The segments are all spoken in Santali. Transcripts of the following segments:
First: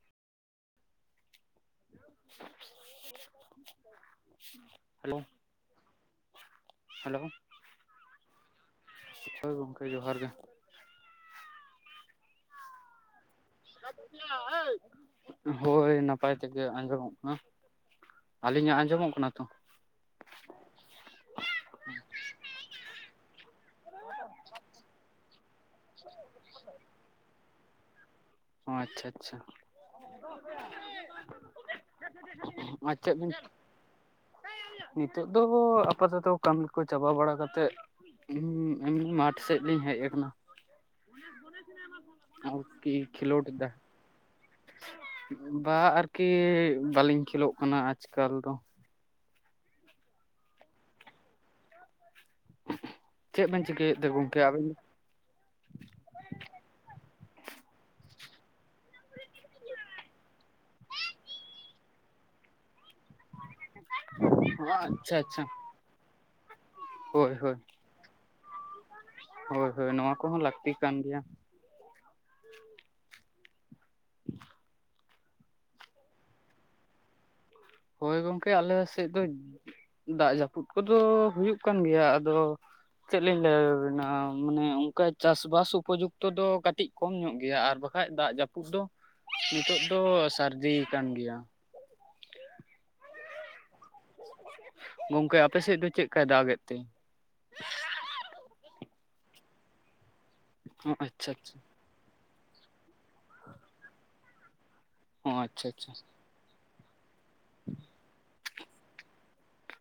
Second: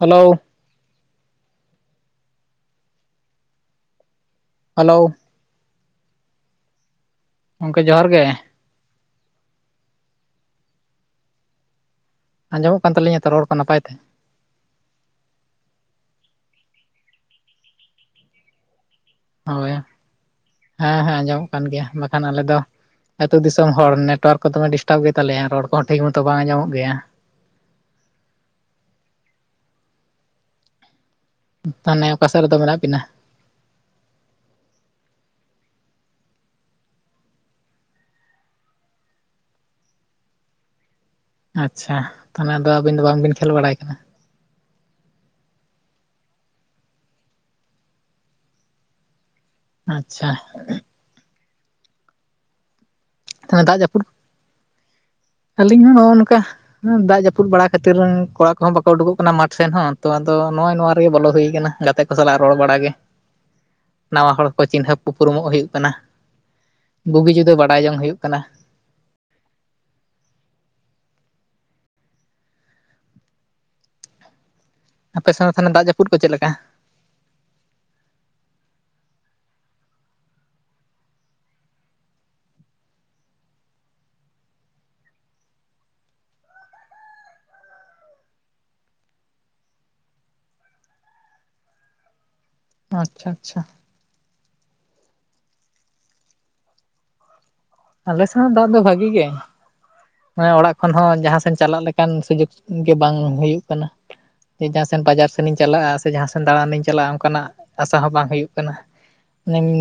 ᱦᱮᱞᱳᱣ᱾ [unintelligible] Hello hello. ᱦᱮᱞᱳᱣ᱾ ᱜᱚᱝᱠᱮ ᱡᱚᱦᱟᱨ ᱜᱮ, ᱦᱳᱭ ᱜᱚᱝᱠᱮ ᱡᱚᱦᱟᱨ ᱜᱮ᱾ ᱟᱸᱡᱚᱢᱚᱜ ᱠᱟᱱ ᱛᱟᱞᱤᱧᱟ ᱛᱚ ᱨᱚᱲ? ᱠᱚ ᱱᱟᱯᱟᱭ ᱛᱮ ᱦᱳᱭ ᱱᱟᱯᱟᱭ ᱛᱮᱜᱮ ᱟᱸᱡᱚᱢᱚᱜ ᱠᱟᱱᱟ᱾ ᱟᱞᱤᱧᱟᱜ ᱟᱸᱡᱚᱢᱚᱜ ᱠᱟᱱᱟ ᱛᱚ? ᱦᱳᱭ, ᱦᱮᱸ ᱦᱮᱸ ᱟᱸᱡᱚᱢᱚᱜ ᱠᱟᱱ ᱜᱮᱭᱟ, ᱵᱟᱠᱷᱟᱱ ᱟᱞᱮ ᱫᱚ ᱟᱹᱛᱩ ᱫᱤᱥᱚᱢ ᱦᱚᱲ, ᱱᱮᱴᱚᱣᱟᱨᱠ ᱠᱚ ᱫᱚᱢᱮ ᱰᱤᱥᱴᱟᱵ ᱜᱮᱛᱟᱞᱮᱭᱟ, ᱨᱚᱲ ᱠᱚᱦᱚᱸ ᱴᱷᱤᱠ ᱢᱚᱛᱚ ᱵᱟᱝ ᱟᱧᱡᱚᱢᱚᱜ ᱜᱮᱭᱟ᱾ ᱚ ᱟᱪᱪᱷᱟ ᱟᱪᱪᱷᱟ᱾ ᱛᱟᱦᱚᱞᱮ ᱚᱠᱟ ᱥᱮᱫ ᱨᱮᱫᱚ ᱢᱮᱱᱟᱜ ᱟᱨ ᱵᱤᱱᱟ ᱪᱮᱫ ᱵᱤᱱ ᱱᱤᱛᱚᱜ ᱫᱚ ᱵᱚ ᱟᱯᱟᱛᱚᱛᱚ ᱠᱟᱹᱢᱤ ᱠᱚ ᱪᱟᱵᱟ ᱵᱟᱲᱟ ᱠᱟᱛᱮᱫ ᱦᱩᱸ ᱚᱢᱱᱤ ᱢᱟᱴᱷ ᱥᱮᱫ ᱞᱤᱧ ᱦᱮᱡ ᱟᱠᱟᱱᱟ, ᱟᱪᱪᱷᱟ ᱛᱟᱦᱚᱞᱮ ᱟᱫᱚ ᱳᱠᱮ ᱟᱹᱵᱤᱱ ᱫᱚ ᱵᱟᱝᱵᱤᱱ ᱠᱷᱮᱞ ᱵᱟᱲᱟᱭ ᱠᱟᱱᱟ ᱵᱟ ᱟᱨᱠᱤ ᱵᱟᱹᱞᱤᱧ ᱠᱷᱮᱞᱳᱜ ᱠᱟᱱᱟ ᱟᱡᱠᱟᱞ ᱫᱚ᱾ ᱟᱪᱪᱷᱟ, ᱪᱮᱫ ᱛᱟᱦᱚᱞᱮ ᱵᱮᱱ ᱫᱟᱜ ᱪᱤᱠᱟᱹᱭᱮᱫ ᱡᱟᱹᱯᱩᱫ ᱛᱮ ᱜᱚᱝᱠᱮ ᱟᱵᱮᱱ ᱫᱚ? ᱟᱹᱞᱤᱧ ᱦᱚᱸ ᱱᱚᱜᱼᱚ ᱱᱚᱝᱠᱟ, ᱦᱩᱸ ᱫᱟᱜ ᱡᱟᱹᱯᱩᱫ ᱵᱟᱲᱟ ᱠᱷᱟᱹᱛᱤᱨ ᱠᱚᱲᱟ ᱠᱚᱦᱚᱸ ᱵᱟᱠᱚ ᱩᱰᱩᱠᱚᱜ ᱠᱟᱱᱟ, ᱢᱟᱴᱷ ᱥᱮᱱ ᱦᱚᱸ ᱛᱚ ᱟᱫᱚ ᱱᱚᱜᱼᱚᱭ ᱱᱚᱣᱟ ᱨᱮᱜᱮ ᱵᱚᱞᱚ ᱦᱩᱭᱠ ᱜᱟᱛᱮ ᱠᱚ ᱥᱟᱞᱟᱜ ᱨᱚᱲ ᱵᱟᱲᱟᱜ ᱜᱮ, ᱱᱟᱣᱟ ᱦᱚᱲ ᱠᱚ ᱪᱤᱱᱦᱟᱹᱯ ᱟᱪᱪᱷᱟ ᱟᱪᱪᱷᱟ ᱩᱯᱨᱩᱢᱚᱜ ᱦᱩᱭᱩᱜ ᱠᱟᱱᱟ ᱦᱳᱭ ᱵᱩᱜᱤ ᱡᱩᱫᱟᱹ ᱦᱳᱭ ᱵᱟᱰᱟᱭ ᱡᱚᱝ ᱦᱩᱭᱩᱜ ᱠᱟᱱᱟ᱾ ᱦᱳᱭ ᱦᱳᱭ ᱱᱚᱣᱟ ᱠᱚᱦᱚᱸ ᱞᱟᱹᱠᱛᱤ ᱠᱟᱱ ᱜᱮᱭᱟ ᱾ [inaudible] ᱟᱯᱮ ᱥᱮᱫ ᱫᱚ ᱛᱟᱦᱮᱞᱮ ᱫᱟᱜ ᱡᱟᱹᱯᱩᱫ ᱠᱚ ᱪᱮᱫ ᱞᱮᱠᱟ᱾ ᱦᱳᱭ ᱜᱚᱝᱠᱮ ᱟᱞᱮ ᱥᱮᱫ ᱫᱚ ᱫᱟᱜ ᱡᱟᱹᱯᱩᱫ ᱠᱚᱫᱚ ᱦᱩᱭᱩᱜ ᱠᱟᱱ ᱜᱮᱭᱟ ᱟᱫᱚ᱾ ᱪᱮᱫ ᱞᱤᱧ ᱞᱟᱹᱭᱟᱵᱮᱱᱟ ᱢᱟᱱᱮ ᱚᱱᱠᱟ ᱪᱟᱥᱵᱟᱥ ᱩᱯᱚᱡᱩᱠᱛᱚ ᱫᱚ ᱠᱟᱹᱴᱤᱡ ᱠᱚᱢ ᱧᱚᱜ ᱜᱮᱭᱟ ᱟᱨ ᱵᱟᱠᱷᱟᱡ ᱫᱟᱜ ᱡᱟᱹᱯᱩᱫ ᱫᱚ ᱱᱤᱛᱚᱜ ᱫᱚ ᱥᱟᱨᱡᱤᱭ ᱟᱠᱟᱱ ᱜᱮᱭᱟ᱾ ᱟᱪᱪᱷᱟ ᱟᱪᱪᱷᱟ᱾ ᱜᱚᱝᱠᱮ ᱟᱯᱮ ᱥᱮᱫ ᱫᱚ ᱪᱮᱫᱠᱟᱭ ᱫᱟᱜᱮᱫ ᱛᱮ᱾ ᱟᱞᱮ ᱥᱮᱱᱟᱜ ᱫᱟᱜ ᱫᱚ ᱵᱷᱟᱜᱤ ᱜᱮ᱾ ᱢᱟᱱᱮ ᱚᱲᱟᱜ ᱚ ᱠᱷᱚᱱ ᱦᱚᱸ ᱟᱪᱪᱷᱟ ᱡᱟᱸᱦᱟᱸ ᱥᱮᱱ ᱟᱪᱪᱷᱟ ᱪᱟᱞᱟᱜ ᱞᱮᱠᱟᱱ ᱥᱩᱡᱳᱜ ᱜᱮ ᱵᱟᱝ ᱦᱩᱭᱩᱜ ᱠᱟᱱᱟ᱾ ᱡᱟᱸᱦᱟᱸ ᱥᱮᱱ ᱵᱟᱡᱟᱨ ᱚ ᱥᱮᱱ ᱤᱧ ᱟᱪᱪᱷᱟ ᱪᱟᱞᱟᱜᱼᱟ ᱟᱪᱪᱷᱟ ᱥᱮ ᱡᱟᱸᱦᱟᱸ ᱥᱮᱱ ᱫᱟᱬᱟᱱᱤᱧ ᱪᱟᱞᱟᱜᱼᱟ ᱚᱱᱠᱟᱱᱟᱜ ᱟᱥᱟ ᱦᱚᱸ ᱵᱟᱝ ᱦᱩᱭᱩᱜ ᱠᱟᱱᱟ᱾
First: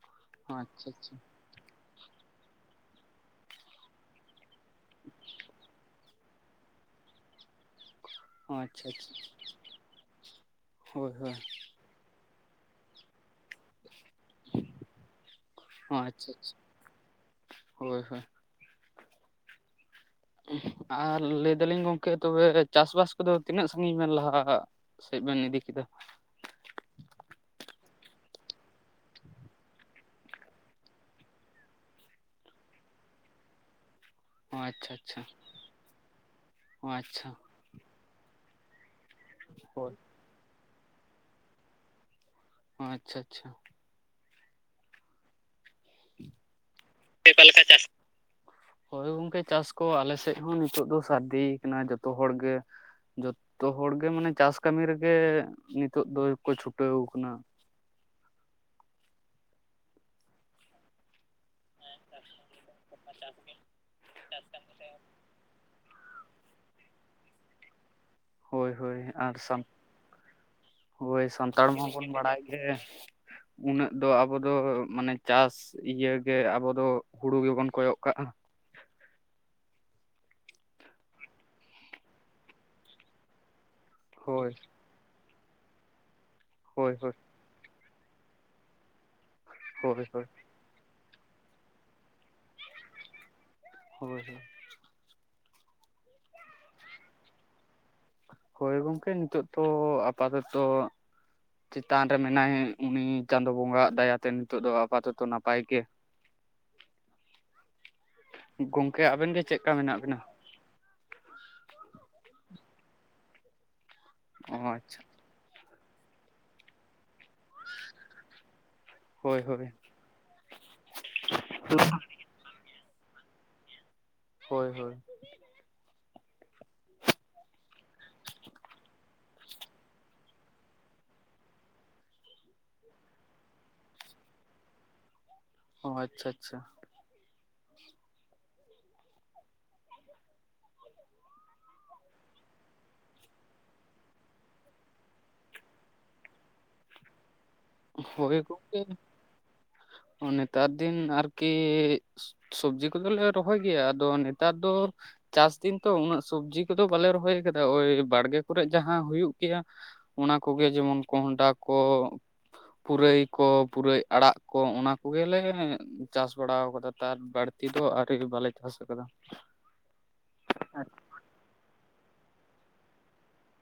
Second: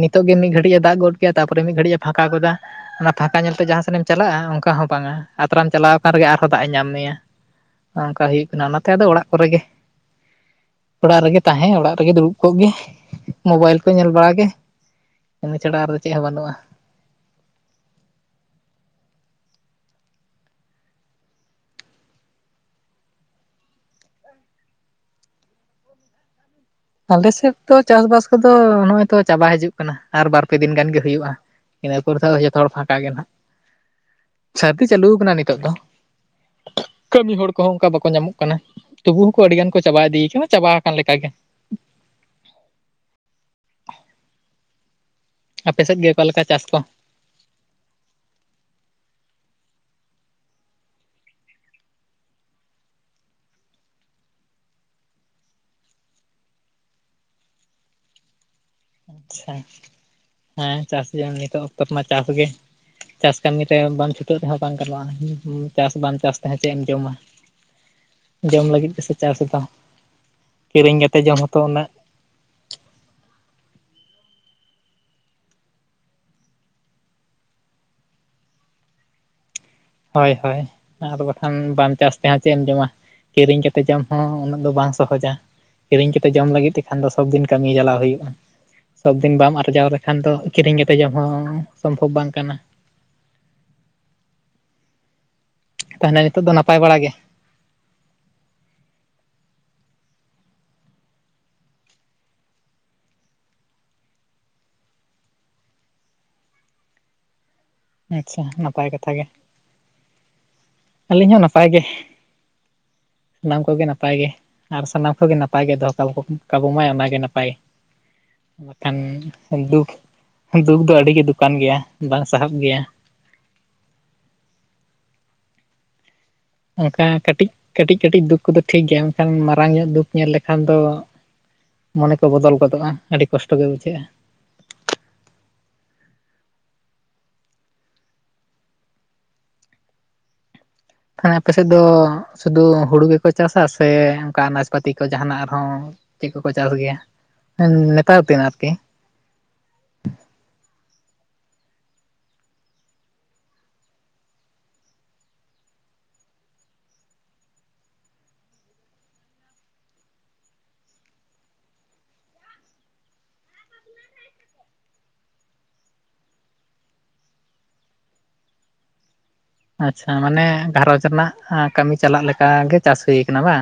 ᱱᱤᱛᱚᱜ ᱜᱮ ᱢᱤᱫ ᱚ ᱜᱷᱟᱹᱲᱤᱡ ᱮ ᱟᱪᱪᱷᱟ ᱫᱟᱜ ᱟᱪᱪᱷᱟ ᱜᱚᱫ ᱠᱮᱫ ᱛᱟᱯᱚᱨᱮ ᱢᱤᱫ ᱜᱷᱟᱟᱹᱲᱤᱡ ᱮ ᱯᱷᱟᱸᱠᱟ ᱜᱚᱫᱟ ᱚᱱᱟ ᱯᱷᱟᱸᱠᱟ ᱧᱮᱞᱛᱮ ᱡᱟᱸᱦᱟᱸ ᱥᱮᱱ ᱮᱢ ᱪᱟᱞᱟᱜᱼᱟ ᱚᱱᱠᱟ ᱦᱚᱸ ᱵᱟᱝ ᱟᱛᱨᱨᱟᱟᱢ ᱪᱟᱞᱟᱣ ᱚᱠᱟ ᱨᱮᱜᱮ ᱟᱨᱦᱚᱸ ᱫᱟᱜ ᱮ ᱧᱟᱢ ᱢᱮᱭᱟ ᱚᱝᱠᱟ ᱦᱩᱭᱩᱜ ᱚ ᱠᱟᱱᱟ ᱚᱱᱟᱛᱮ ᱟᱪᱪᱷᱟ ᱟᱫᱚ ᱚᱲᱟᱜ ᱟᱪᱪᱷᱟ ᱠᱚᱨᱮ ᱜᱮ᱾ ᱦᱳᱭ ᱚᱲᱟᱜ ᱦᱳᱭ ᱨᱮᱜᱮ ᱛᱟᱦᱮᱸ ᱚᱲᱟᱜ ᱨᱮᱜᱮ ᱫᱩᱲᱩᱵ ᱠᱚ ᱜᱮ ᱢᱳᱵᱟᱭᱤᱞ ᱠᱚ ᱧᱮᱞ ᱵᱟᱲᱟᱜ ᱜᱮ ᱤᱱᱟᱹ ᱪᱷᱟᱲᱟ ᱚ ᱟᱨᱫᱚ ᱪᱮᱫ ᱦᱚᱸ ᱟᱪᱪᱷᱟ ᱵᱟᱹᱱᱩᱜᱼᱟ᱾ ᱟᱪᱪᱷᱟ ᱦᱳᱭ ᱦᱳᱭ᱾ ᱟᱨ ᱞᱟᱹᱭ ᱫᱟᱞᱤᱧ ᱜᱚᱝᱠᱮ ᱛᱚᱵᱮ ᱪᱟᱥᱵᱟᱥ ᱠᱚᱫᱚ ᱛᱤᱱᱟᱹᱜ ᱥᱟᱺᱟᱹᱜᱤᱧ ᱢᱮᱱ ᱞᱟᱦᱟ ᱥᱮᱫ ᱵᱮᱱ ᱤᱫᱤ ᱠᱮᱫᱟ? ᱟᱞᱮ ᱥᱮᱫ ᱫᱚ ᱪᱟᱥ ᱵᱟᱥ ᱠᱚ ᱫᱚ ᱱᱚᱜᱼᱚᱭ ᱛᱚ ᱪᱟᱵᱟ ᱦᱤᱡᱩᱜ ᱠᱟᱱᱟ᱾ ᱟᱨ ᱵᱟᱨ ᱯᱮ ᱫᱤᱱ ᱜᱟᱱ ᱜᱮ ᱦᱩᱭᱩᱜᱼᱟ, ᱤᱱᱟᱹ ᱯᱚᱨ ᱫᱚ ᱡᱚᱛᱚ ᱦᱚᱲ ᱯᱷᱟᱠᱟ ᱜᱮ ᱱᱟᱦᱟᱜ᱾ ᱚ ᱥᱟᱹᱨᱫᱤ ᱟᱪᱪᱷᱟ ᱪᱟᱹᱞᱩ ᱟᱪᱪᱷᱟ ᱠᱟᱱᱟ ᱱᱤᱛᱚᱜ ᱫᱚ, ᱚ ᱟᱪᱪᱷᱟ ᱠᱟᱹᱢᱤ ᱦᱚᱲ ᱠᱚᱦᱚᱸ ᱚᱱᱠᱟ ᱵᱟᱠᱚ ᱧᱟᱢᱚᱜ ᱠᱟᱱᱟ᱾ ᱛᱩᱵᱩ ᱦᱚᱸᱠᱩ ᱟᱹᱰᱤ ᱜᱟᱱ ᱠᱚ ᱦᱳᱭ ᱪᱟᱵᱟ ᱤᱫᱤᱭ ᱠᱟᱱᱟ ᱪᱟᱵᱟ ᱟᱠᱟᱱ ᱞᱮᱠᱟ ᱜᱮ᱾ ᱳ ᱟᱪᱷᱟ ᱟᱪᱪᱷᱟ᱾ ᱟᱯᱮ ᱥᱮᱫ ᱜᱮ ᱚᱠᱟᱮ ᱞᱮᱠᱟ ᱪᱟᱥ ᱠᱚ? ᱚᱠᱟ ᱞᱮᱠᱟ ᱪᱟᱥ ᱦᱳᱭ ᱜᱚᱝᱠᱮ ᱪᱟᱥ ᱠᱚ ᱟᱞᱮ ᱥᱮᱫ ᱦᱚᱸ ᱱᱤᱛᱚᱜ ᱫᱚ ᱥᱟᱹᱨᱫᱤ ᱠᱟᱱᱟ ᱡᱚᱛᱚ ᱦᱚᱲ ᱜᱮ᱾ ᱡᱚᱛᱚ ᱦᱚᱲ ᱜᱮ ᱢᱟᱱᱮ ᱪᱟᱥ ᱠᱟᱹᱢᱤ ᱨᱮᱜᱮ ᱱᱤᱛᱚᱜ ᱫᱚᱠᱚ ᱪᱷᱩᱴᱟᱹᱣ ᱟᱠᱟᱱᱟ᱾ ᱟᱪᱪᱷᱟ ᱦᱮᱸ ᱪᱟᱥ [inaudible] ᱱᱤᱛᱚᱜ ᱚᱠᱛᱚ ᱨᱮᱢᱟ ᱪᱟᱥ ᱜᱮ᱾ ᱪᱟᱥ ᱠᱟᱹᱢᱤ ᱨᱮ ᱵᱟᱢ ᱪᱷᱩᱴᱟᱹᱜ ᱛᱮᱦᱚᱸ ᱵᱟᱝ ᱜᱟᱱᱚᱜᱼᱟ᱾ ᱪᱟᱥ ᱵᱟᱢ ᱪᱟᱥ ᱛᱮ ᱦᱚᱸ ᱪᱮᱫ ᱮᱢ ᱡᱚᱢᱟ᱾ ᱡᱚᱢ ᱦᱳᱭ ᱞᱟᱹᱜᱤᱫ ᱦᱳᱭ ᱜᱮ ᱥᱮ ᱟᱨ ᱪᱟᱥ ᱥᱟᱱ ᱮᱫᱟᱢ, ᱠᱤᱨᱤᱧ ᱦᱳᱭ ᱠᱟᱛᱮᱫ ᱡᱚᱢ ᱦᱚᱸᱛᱚ ᱥᱟᱱᱛᱟᱲ ᱩᱱᱟᱹᱜ ᱢᱟᱵᱚᱱ ᱵᱟᱲᱟᱭ ᱜᱮ ᱩᱱᱟᱹᱜ ᱫᱚ ᱟᱵᱚ ᱫᱚ ᱢᱟᱱᱮ ᱪᱟᱥ ᱤᱭᱟ. ᱜᱮ ᱟᱵᱚ ᱫᱚ ᱦᱩᱲᱩ ᱜᱮᱵᱚᱱ ᱠᱚᱭᱚᱜ ᱠᱟᱜᱼᱟ᱾ ᱦᱳᱭ ᱦᱳᱭ ᱟᱨ ᱵᱟᱠᱷᱟᱱ ᱵᱟᱢ ᱪᱟᱥ ᱛᱮ ᱦᱚᱸ ᱪᱮᱫ ᱮᱢ ᱡᱚᱢᱟ᱾ ᱠᱤᱨᱤᱧ ᱠᱟᱛᱮ ᱡᱚᱢ ᱦᱚᱸ ᱦᱳᱭ ᱩᱱᱟᱹᱜ ᱫᱚ ᱵᱟᱝ ᱥᱚᱦᱚᱡᱟ ᱠᱤᱨᱤᱧ ᱠᱟᱛᱮ ᱡᱚᱢ ᱞᱟᱹᱜᱤᱫ ᱦᱳᱭ ᱛᱮᱠᱷᱟᱱ ᱫᱚ ᱦᱳᱭ ᱥᱚᱵ ᱫᱤᱱ ᱠᱟᱹᱢᱤ ᱪᱟᱞᱟᱣ ᱦᱩᱭᱩᱜᱼᱟ, ᱥᱚᱵ ᱫᱤᱱ ᱵᱟᱢ ᱟᱨᱡᱟᱣ ᱦᱳᱭ ᱞᱮᱠᱷᱟᱱ ᱦᱳᱭ ᱫᱚ ᱠᱤᱨᱤᱧ ᱠᱟᱛᱮ ᱡᱚᱢ ᱦᱚᱸ ᱥᱚᱢᱵᱷᱚᱵᱽ ᱵᱟᱝ ᱠᱟᱱᱟ᱾ ᱦᱳᱭ ᱛᱟᱦᱮᱞᱮ ᱱᱤᱛᱚᱜ ᱫᱚ ᱱᱟᱯᱟᱭ ᱵᱟᱲᱟ ᱜᱮ᱾ ᱦᱳᱭ ᱜᱚᱝᱠᱮ ᱱᱤᱛᱚᱜ ᱛᱚ ᱟᱯᱟᱛᱚᱛᱚ ᱪᱮᱛᱟᱱ ᱨᱮ ᱢᱮᱱᱟᱭ ᱩᱱᱤ ᱪᱟᱸᱫᱚ ᱵᱚᱸᱜᱟᱭᱟᱜ ᱫᱟᱭᱟᱛᱮ ᱱᱤᱛᱚᱜ ᱫᱚ ᱟᱯᱟᱛᱚᱛᱚ ᱱᱟᱯᱟᱭ ᱜᱮ ᱟᱪᱪᱷᱟ ᱱᱟᱯᱟᱭ ᱠᱟᱛᱷᱟ ᱜᱮ᱾ ᱪᱮᱜᱠᱟ ᱢᱮᱱᱟᱜ ᱵᱮᱱᱟ? ᱟᱞᱤᱧ ᱦᱚᱸ ᱱᱟᱯᱟᱭ ᱜᱮ ᱥᱟᱱᱟᱢ ᱠᱚᱜᱮ ᱱᱟᱯᱟᱭ ᱜᱮ ᱚ ᱟᱨ ᱟᱪᱪᱷᱟ ᱥᱟᱱᱟᱢ ᱠᱚᱜᱮ ᱱᱟ ᱯᱟᱭ ᱜᱮ ᱫᱚᱦᱚ ᱠᱟᱵᱚ ᱠᱟᱵᱚ ᱢᱟᱭ ᱚᱱᱟ ᱜᱮ ᱱᱟ- ᱯᱟᱭ ᱵᱟᱠᱷᱟᱱ ᱦᱳᱭ ᱦᱳᱭ ᱫᱩᱠᱷ ᱫᱩᱠᱷ ᱫᱚ ᱟᱹᱰᱤ ᱜᱮ ᱫᱩᱠᱟᱱ ᱜᱮᱭᱟ ᱵᱟ ᱥᱟᱦᱟᱵ ᱜᱮᱭᱟ᱾ ᱦᱳᱭ ᱦᱳᱭ᱾ ᱚᱝᱠᱟ ᱠᱟᱴᱤᱡ ᱠᱟᱴᱤᱡ ᱠᱟᱴᱤᱡ ᱫᱩᱠ ᱠᱚᱫᱚ ᱴᱷᱤᱠ ᱜᱮᱭᱟ ᱢᱮᱱᱠᱷᱟᱱ ᱢᱟᱨᱟᱝ ᱧᱚᱜ ᱫᱩᱠ ᱧᱮᱞ ᱞᱮᱠᱷᱟᱱ ᱫᱚ ᱢᱚᱱᱮ ᱠᱚ ᱵᱚᱫᱚᱞ ᱜᱚᱫᱚᱜ-ᱟ ᱟᱰᱤ ᱠᱚᱥᱴᱚ ᱜᱮ ᱵᱩᱡᱷᱟᱹᱜ-ᱟ᱾ ᱚ ᱟᱪᱪᱷᱟ ᱟᱪᱪᱷᱟ᱾ ᱠᱷᱟᱱ ᱟᱯᱮ ᱥᱮᱫ ᱫᱚ ᱥᱩᱫᱷᱩ ᱦᱩᱲᱩ ᱜᱮᱯᱮ ᱪᱟᱥᱟ ᱥᱮ ᱚᱝᱠᱟ ᱟᱱᱟᱡᱽ ᱯᱟᱛᱤ ᱠᱚ ᱡᱟᱦᱟᱱᱟᱜ ᱟᱨᱦᱚᱸ ᱪᱮᱜ ᱠᱚᱠᱚ ᱪᱟᱥ ᱜᱮᱭᱟ ᱱᱮᱛᱟᱨ ᱦᱳᱭ ᱫᱤᱱ ᱟᱨᱠᱤ? ᱜᱚᱝᱠᱮ ᱱᱮᱛᱟᱨ ᱫᱤᱱ ᱟᱨᱠᱤ᱾ ᱥᱚᱵᱽᱡᱤ ᱠᱚᱫᱚᱞᱮ ᱨᱚᱦᱚᱭ ᱜᱮᱭᱟ ᱟᱫᱚ ᱱᱮᱛᱟᱨ ᱫᱚ ᱪᱟᱥ ᱫᱤᱱ ᱛᱚ ᱩᱱᱟᱹᱜ ᱥᱚᱵᱽᱡᱤ ᱠᱚᱫᱚ ᱵᱟᱞᱮ ᱨᱚᱦᱚᱭ ᱠᱟᱫᱟ ᱳᱭ ᱵᱟᱲᱜᱮ ᱠᱚᱨᱮ ᱡᱟᱦᱟ ᱦᱩᱭᱩᱜ ᱜᱮᱭᱟ ᱚᱱᱟ ᱠᱚᱜᱮ ᱡᱮᱢᱚᱱ ᱠᱚᱸᱦᱰᱟ ᱠᱚ ᱯᱩᱨᱟᱹᱭ ᱠᱚ ᱯᱩᱨᱟᱹᱭ ᱟᱲᱟᱜ ᱠᱚ ᱚᱱᱟ ᱠᱚᱜᱮ ᱞᱮ ᱪᱟᱥ ᱵᱟᱲᱟᱣ ᱠᱟᱫᱟ ᱛᱟᱨ ᱵᱟᱲ ᱛᱤ ᱫᱚ ᱟᱣᱨᱤ ᱵᱟᱞᱮ ᱪᱟᱥ ᱠᱟᱫᱟ᱾ ᱟᱪᱪᱷᱟ ᱢᱟᱱᱮ ᱜᱷᱟᱨᱚᱡᱽ ᱨᱮᱱᱟᱜ ᱠᱟᱢᱤ ᱪᱟᱞᱟᱜ ᱞᱮᱠᱟ ᱜᱮ ᱪᱟᱥ ᱦᱩᱭ ᱠᱟᱱᱟ ᱵᱟ?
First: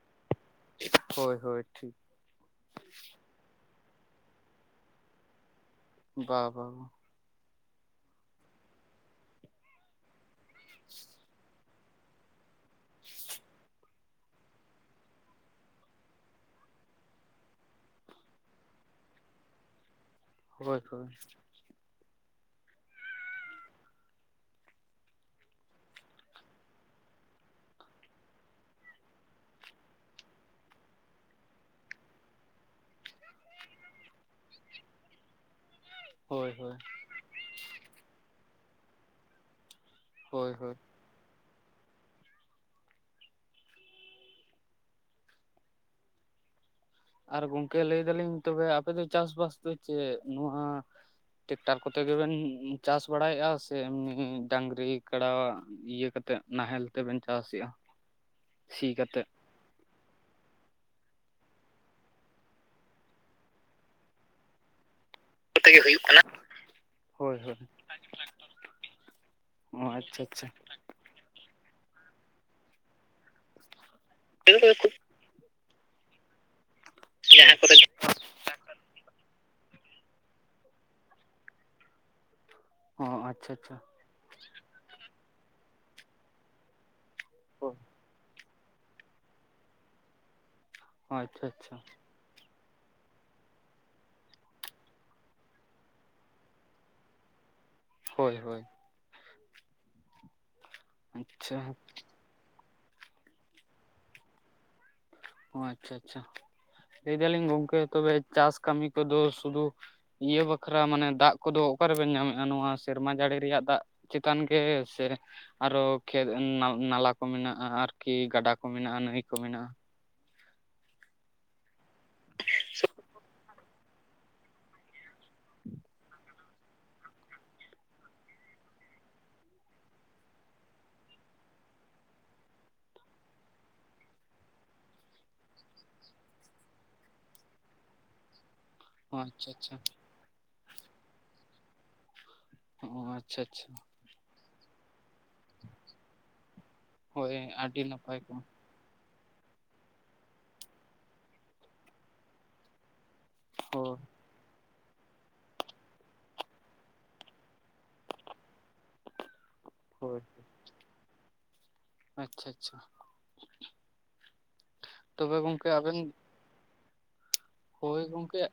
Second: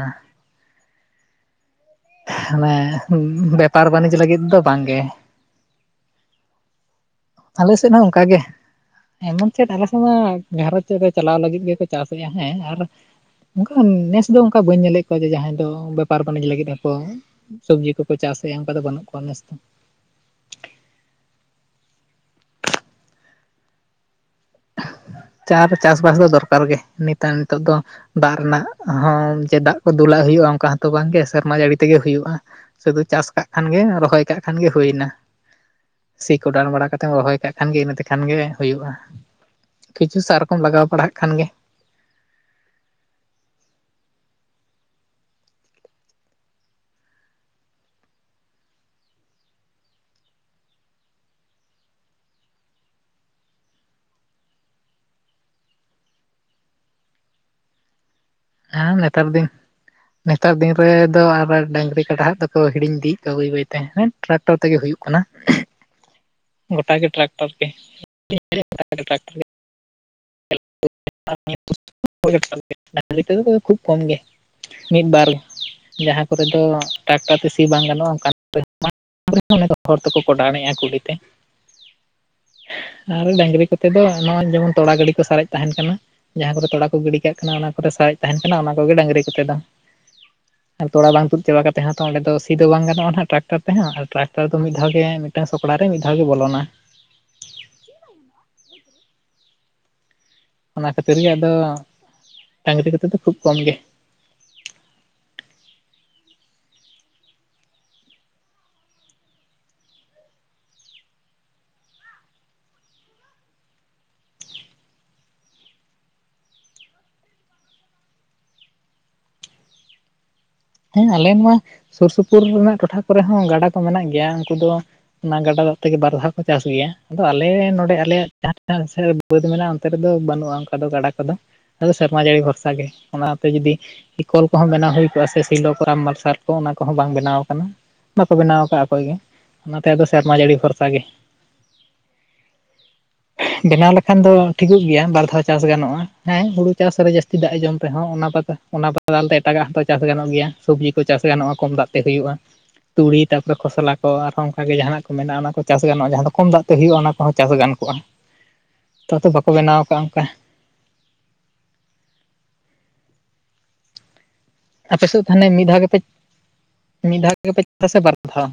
ᱦᱳᱭ ᱦᱳᱭ ᱴᱷᱤᱠ᱾ ᱚᱱᱮ ᱵᱮᱯᱟᱨ ᱵᱟᱱᱤᱡᱽ ᱞᱟᱜᱤᱫ ᱫᱚ ᱵᱟᱝ ᱜᱮ᱾ ᱵᱟ ᱵᱟ ᱵᱟ᱾ ᱟᱞᱮ ᱥᱮᱫ ᱦᱚᱸ ᱚᱱᱠᱟ ᱜᱮ ᱮᱢᱚᱱ ᱪᱮᱫ ᱟᱞᱮ ᱥᱮᱜ ᱢᱟ ᱜᱷᱟᱨᱚᱸᱡᱽ ᱨᱮ ᱪᱟᱞᱟᱣ ᱞᱟᱹᱜᱤᱫ ᱜᱮᱠᱚ ᱪᱟᱥ ᱜᱮᱭᱟ ᱦᱮᱸ ᱟᱨ ᱚᱝᱠᱟ ᱱᱮᱥ ᱫᱚ ᱚᱱᱠᱟ ᱵᱟᱹᱧ ᱧᱮᱞᱮᱜ ᱠᱚᱣᱟ ᱡᱮ ᱡᱟᱦᱟᱸᱭ ᱫᱚ ᱵᱮᱯᱟᱨ ᱵᱟᱱᱤᱡᱽ ᱞᱟᱹᱜᱤᱫ ᱦᱚᱸᱠᱚ ᱥᱚᱵᱽᱡᱤ ᱠᱚᱠᱚ ᱪᱟᱥᱮᱜ-ᱟ ᱚᱝᱠᱟ ᱫᱚ ᱵᱟᱱᱩᱜ ᱠᱚᱣᱟ ᱱᱮᱥ ᱫᱚ᱾ [unintelligible] ᱪᱟᱨ ᱪᱟᱥᱵᱟᱥ ᱫᱚ ᱫᱚᱨᱠᱟᱨ ᱜᱮ ᱱᱤᱛᱟᱱ ᱱᱤᱛᱚᱜ ᱫᱚ᱾ ᱫᱟᱜ ᱨᱮᱱᱟᱜ ᱦᱚᱸ ᱡᱮ ᱫᱟᱜ ᱠᱚ ᱫᱩᱞᱟᱜ ᱦᱩᱭᱩᱜ-ᱟ ᱚᱝᱠᱟ ᱦᱚᱸ ᱛᱚ ᱵᱟᱝ ᱜᱮ ᱥᱮᱨᱢᱟ ᱡᱟᱲᱤ ᱛᱮᱜᱮ ᱦᱩᱭᱩᱜ-ᱟ᱾ ᱥᱩᱫᱩ ᱪᱟᱥ ᱠᱟᱜ ᱠᱷᱟᱱ ᱜᱮ ᱨᱚᱦᱚᱭ ᱠᱟᱜ ᱠᱷᱟᱱ ᱜᱮ ᱦᱩᱭᱮᱱᱟ ᱥᱤ ᱦᱳᱭ ᱠᱚᱰᱟᱱ ᱦᱳᱭ ᱵᱟᱲᱟ ᱠᱟ ᱛᱮᱢ ᱨᱚᱦᱚᱭ ᱠᱟᱜ ᱠᱷᱟᱱ ᱜᱮ ᱤᱱᱟᱹ ᱛᱮᱠᱷᱟᱱ ᱜᱮ ᱦᱩᱭᱩᱜ-ᱟ ᱠᱤᱪᱷᱩ ᱥᱟᱨ ᱦᱳᱭ ᱠᱚᱢ ᱦᱳᱭ ᱞᱟᱜᱟᱣ ᱯᱟᱲᱦᱟᱜ ᱠᱷᱟᱱ ᱜᱮ᱾ ᱟᱨ ᱜᱚᱝᱠᱮ ᱞᱟᱹᱭ ᱫᱟᱞᱤᱧ ᱛᱚᱵᱮ ᱟᱯᱮ ᱫᱚ ᱪᱟᱥᱵᱟᱥ ᱫᱚ ᱪᱮᱜ ᱱᱚᱣᱟ ᱴᱮᱠᱴᱟᱨ ᱠᱚᱛᱮ ᱜᱮᱵᱮᱱ ᱪᱟᱥ ᱵᱟᱲᱟᱭᱮᱜ-ᱟ ᱥᱮ ᱮᱢᱱᱤ ᱰᱟᱸᱝᱨᱤ ᱠᱟᱲᱟᱣᱟᱜ᱾ ᱤᱭᱟᱹ ᱠᱟᱛᱮᱜ ᱱᱟᱦᱮᱞ ᱛᱮᱵᱮᱱ ᱪᱟᱥᱮᱜ-ᱟ᱾ ᱦᱟᱸ ᱱᱮᱛᱟᱨ ᱫᱤᱱ᱾ ᱱᱮᱛᱟᱨ ᱫᱤᱱ ᱨᱮ ᱫᱚ ᱟᱵᱟᱨ ᱰᱟᱹᱝᱨᱤ ᱠᱟᱰᱟ ᱦᱟᱜ ᱫᱚᱠᱚ ᱦᱤᱲᱤᱧ ᱤᱫᱤᱭᱮᱜ ᱫᱚ ᱵᱟᱹᱭ ᱵᱟᱹᱭᱛᱮ ᱦᱮᱸᱴ ᱴᱨᱟᱠᱴᱚᱨ ᱛᱮᱜᱮ ᱦᱩᱭᱩᱜ ᱠᱟᱱᱟ᱾ ᱛᱮᱜᱮ ᱦᱩᱭᱩᱜ ᱠᱟᱱᱟ᱾ ᱜᱚᱴᱟᱜᱮ ᱴᱨᱟᱠᱴᱟᱨ ᱛᱮ᱾᱾ ᱚ ᱟᱪᱪᱷᱟ ᱟᱪᱪᱷᱟ [unintelligible] [unintelligible] ᱞᱟᱹᱭ ᱛᱮᱫᱚ ᱛᱚᱵᱮ ᱠᱷᱩᱵ ᱠᱚᱢ ᱜᱮ ᱢᱤᱫ ᱵᱟᱨ ᱜᱮ ᱡᱟᱸᱦᱟ ᱠᱚᱨᱮ ᱫᱚ᱾ ᱴᱨᱟᱠᱴᱟᱨ ᱛᱮ ᱥᱤ ᱵᱟᱝ ᱜᱟᱱᱚᱜ-ᱟ [unintelligible] ᱦᱚᱲ ᱛᱮᱠᱚ ᱠᱚᱰᱟᱱᱮᱜ-ᱟ ᱠᱩᱰᱤᱛᱮ᱾ ᱚ ᱟᱨᱚ ᱟᱪᱪᱷᱟ ᱰᱟᱝᱨᱤ ᱟᱪᱪᱷᱟ ᱠᱚᱛᱮ ᱫᱚ ᱱᱚᱜ-ᱚᱭ ᱡᱮᱢᱚᱱ ᱛᱚᱲᱟ ᱜᱟᱹᱰᱤ ᱠᱚ ᱥᱟᱨᱮᱡ ᱛᱟᱦᱮᱱ ᱠᱟᱱᱟ ᱡᱟᱦᱟ ᱠᱚᱨᱮ ᱛᱚᱲᱟ ᱠᱚ ᱜᱤᱰᱤ ᱠᱟᱜ ᱠᱟᱱᱟ ᱚᱱᱟ ᱦᱳᱭ ᱠᱚᱨᱮ ᱥᱟᱨᱮᱡ ᱛᱟᱦᱮᱱ ᱠᱟᱱᱟ ᱚᱱᱟ ᱠᱚᱜᱮ ᱰᱟᱸᱝᱨᱤ ᱠᱚᱛᱮ ᱫᱚ ᱟᱨ ᱛᱚᱲᱟ ᱵᱟᱝ ᱛᱩᱫ ᱟᱪᱪᱷᱟ ᱪᱟᱵᱟ ᱟᱪᱪᱷᱟ ᱠᱟᱛᱮ ᱦᱚᱸ ᱛᱚ ᱚᱸᱰᱮ ᱫᱚ ᱥᱤ ᱫᱚ ᱵᱟᱝ ᱜᱟᱱᱚᱜ-ᱟ ᱱᱷᱟᱜ ᱴᱨᱟᱠᱴᱚᱨ ᱛᱮᱦᱚᱸ ᱟᱨ ᱴᱨᱟᱠᱴᱚᱨ ᱫᱚ ᱢᱤᱜ ᱫᱷᱟᱣ ᱜᱮ ᱢᱤᱜᱴᱟᱝ ᱥᱚᱠᱲᱟ ᱨᱮ ᱢᱤᱫ ᱫᱷᱟᱣ ᱜᱮ ᱵᱚᱞᱚᱱᱟ᱾ ᱦᱳᱭ ᱦᱳᱭ᱾ ᱚᱱᱟ ᱠᱷᱟᱹᱛᱤᱨ ᱜᱮ ᱟᱫᱚ ᱟᱪᱪᱷᱟ ᱰᱟᱸᱝᱨᱤ ᱠᱚᱛᱮ ᱫᱚ ᱠᱷᱩᱵ ᱠᱚᱢ ᱜᱮ᱾ ᱚ ᱟᱪᱪᱷᱟ ᱟᱪᱪᱷᱟ, ᱞᱟᱹᱭ ᱫᱟᱞᱤᱧ ᱜᱚᱝᱠᱮ ᱛᱚᱵᱮ ᱪᱟᱥ ᱠᱟᱹᱢᱤ ᱠᱚᱫᱚ ᱥᱩᱫᱩ ᱤᱭᱟᱹ ᱵᱟᱠᱷᱨᱟ ᱢᱟᱱᱮ ᱫᱟᱜ ᱠᱚᱫᱚ ᱚᱠᱟ ᱨᱮᱵᱮᱱ ᱧᱟᱢᱮᱫᱼᱟ ᱱᱚᱣᱟ ᱥᱮᱨᱢᱟ ᱡᱟᱹᱲᱤ ᱨᱮᱭᱟᱜ ᱫᱟᱜ ᱪᱮᱛᱟᱱ ᱜᱮ ᱥᱮ ᱟᱨᱚ ᱠᱷᱮᱛ ᱱᱟ-ᱱᱟᱞᱟ ᱠᱚ ᱢᱮᱱᱟᱜᱼᱟ ᱟᱨᱠᱤ, ᱜᱟᱰᱟ ᱠᱚ ᱢᱮᱱᱟᱜᱼᱟ, ᱱᱟᱹᱭ ᱠᱚ ᱢᱮᱱᱟᱜᱼᱟ? ᱦᱮᱸ ᱟᱞᱮ ᱱᱚᱣᱟ ᱥᱩᱨ ᱥᱩᱯᱩᱨ ᱨᱮᱱᱟᱜ ᱴᱚᱴᱷᱟ ᱠᱚᱨᱮ ᱦᱚᱸ ᱜᱟᱰᱟ ᱠᱚ ᱢᱮᱱᱟᱜ ᱜᱮᱭᱟ, ᱩᱝᱠᱩ ᱫᱚ ᱚᱱᱟ ᱜᱟᱰᱟ ᱫᱚᱜ ᱛᱮ ᱜᱮ ᱵᱟᱨ ᱫᱷᱟᱣ ᱪᱟᱥ ᱜᱮᱭᱟ᱾ ᱟᱫᱚ ᱟᱞᱮ ᱱᱚᱸᱰᱮ ᱟᱞᱮᱭᱟᱜ ᱡᱟᱦᱟᱸ [inaudible] ᱥᱮᱫ ᱵᱟᱹᱫᱽ ᱢᱮᱱᱟᱜᱼᱟ ᱚᱱᱛᱮ ᱨᱮᱫᱚ ᱵᱟᱹᱱᱩᱜᱼᱟ ᱚᱝᱠᱟ ᱫᱚ ᱜᱟᱰᱟ ᱠᱚᱫᱚ᱾ ᱟᱫᱚ ᱥᱮᱨᱢᱟ ᱡᱟᱹᱲᱤ ᱵᱷᱚᱨᱥᱟ ᱜᱮ, ᱚᱱᱟ ᱛᱮ ᱡᱩᱫᱤ ᱠᱚᱠ ᱠᱚᱦᱚᱸ ᱵᱮᱱᱟᱣ ᱦᱳᱭ ᱠᱚᱜᱼᱟ ᱥᱮ ᱥᱤᱞᱚ ᱠᱚ, ᱢᱟᱨᱥᱟᱞ ᱠᱚ, ᱚᱱᱟ ᱠᱚᱦᱚᱸ ᱵᱟᱝ ᱵᱮᱱᱟᱣ ᱠᱟᱱᱟ᱾ ᱵᱟᱠᱚ ᱵᱮᱱᱟᱣ ᱟᱠᱟᱜᱼᱟ ᱟᱠᱚᱭ ᱜᱮ᱾ ᱚ ᱟᱪᱪᱷᱟ ᱟᱪᱪᱷᱟ ᱚᱱᱟ ᱛᱮ ᱟᱫᱚ ᱥᱮᱨᱢᱟ ᱡᱟᱹᱲᱤ ᱵᱷᱚᱨᱥᱟ ᱜᱮ᱾ ᱦᱚᱸᱜ-ᱚ ᱟᱪᱪᱷᱟ ᱟᱪᱪᱷᱟ᱾ ᱠᱷᱟᱱ ᱫᱚ ᱴᱷᱤᱠᱚᱜ ᱜᱮᱭᱟ ᱵᱟᱨ ᱫᱷᱟᱣ ᱪᱟᱹᱥ ᱜᱟᱱᱚᱜᱼᱟ᱾ ᱦᱮᱸ ᱦᱩᱲᱳ ᱪᱟᱥ ᱨᱮ ᱡᱟᱹᱥᱛᱤ ᱫᱟᱜ ᱦᱳᱭ ᱮ ᱡᱚᱢ ᱟᱹᱰᱤ ᱛᱮᱦᱚᱸ ᱱᱟᱯᱟᱭ ᱚᱱᱟ ᱟᱯᱟᱛᱚ ᱜᱚᱝᱠᱮ ᱚᱱᱟ ᱵᱟᱫᱟᱞ ᱛᱮ ᱮᱴᱟᱜᱟᱜ ᱦᱚᱸᱛᱚ ᱪᱟᱹᱥ ᱜᱟᱱᱚᱜ ᱜᱮᱭᱟ, ᱥᱚᱵᱽᱡᱤ ᱠᱚ ᱪᱟᱹᱥ ᱜᱟᱱᱚᱜᱼᱟ ᱠᱚᱢ ᱫᱟᱜ ᱛᱮ ᱦᱳᱭᱳᱜᱼᱟ᱾ ᱛᱩᱲᱤ ᱛᱟᱯᱚᱨᱮ ᱠᱷᱚᱥᱞᱟ ᱦᱳᱭ ᱠᱚ ᱟᱨᱦᱚᱸ ᱚᱝᱠᱟ ᱜᱮ ᱡᱟᱦᱟᱸᱱᱟᱜ ᱠᱚ ᱢᱮᱱᱟᱜᱼᱟ ᱚᱱᱟ ᱠᱚ ᱪᱟᱹᱥ ᱜᱟᱱᱚᱜᱼᱟ᱾ ᱡᱟᱦᱟᱸ ᱫᱚ ᱠᱚᱢ ᱫᱟᱜ ᱛᱮ ᱦᱳᱭᱳᱜᱼᱟ ᱚᱱᱟ ᱠᱚᱦᱚᱸ ᱪᱟᱥ ᱜᱟᱱ ᱠᱚᱜᱼᱟ᱾ ᱛᱚ ᱛᱚ ᱵᱟᱠᱚ ᱵᱮᱱᱟᱣ ᱟᱠᱟᱜᱼᱟ ᱦᱳᱭ ᱚᱝᱠᱟ᱾ ᱟᱪᱪᱷᱟ ᱟᱪᱪᱷᱟ᱾ ᱟᱯᱮ ᱥᱮᱫ ᱛᱚᱵᱮ ᱛᱟᱦᱮᱱᱮ ᱢᱤᱫ ᱜᱚᱝᱠᱮ ᱫᱷᱟᱣ ᱜᱮᱯᱮ, ᱟᱵᱮᱱ ᱢᱤᱫ ᱫᱷᱟᱣ ᱜᱮᱯᱮ ᱪᱟᱥᱟ ᱥᱮ ᱦᱳᱭ ᱵᱟᱨ ᱜᱚᱝᱠᱮ, ᱫᱷᱟᱣ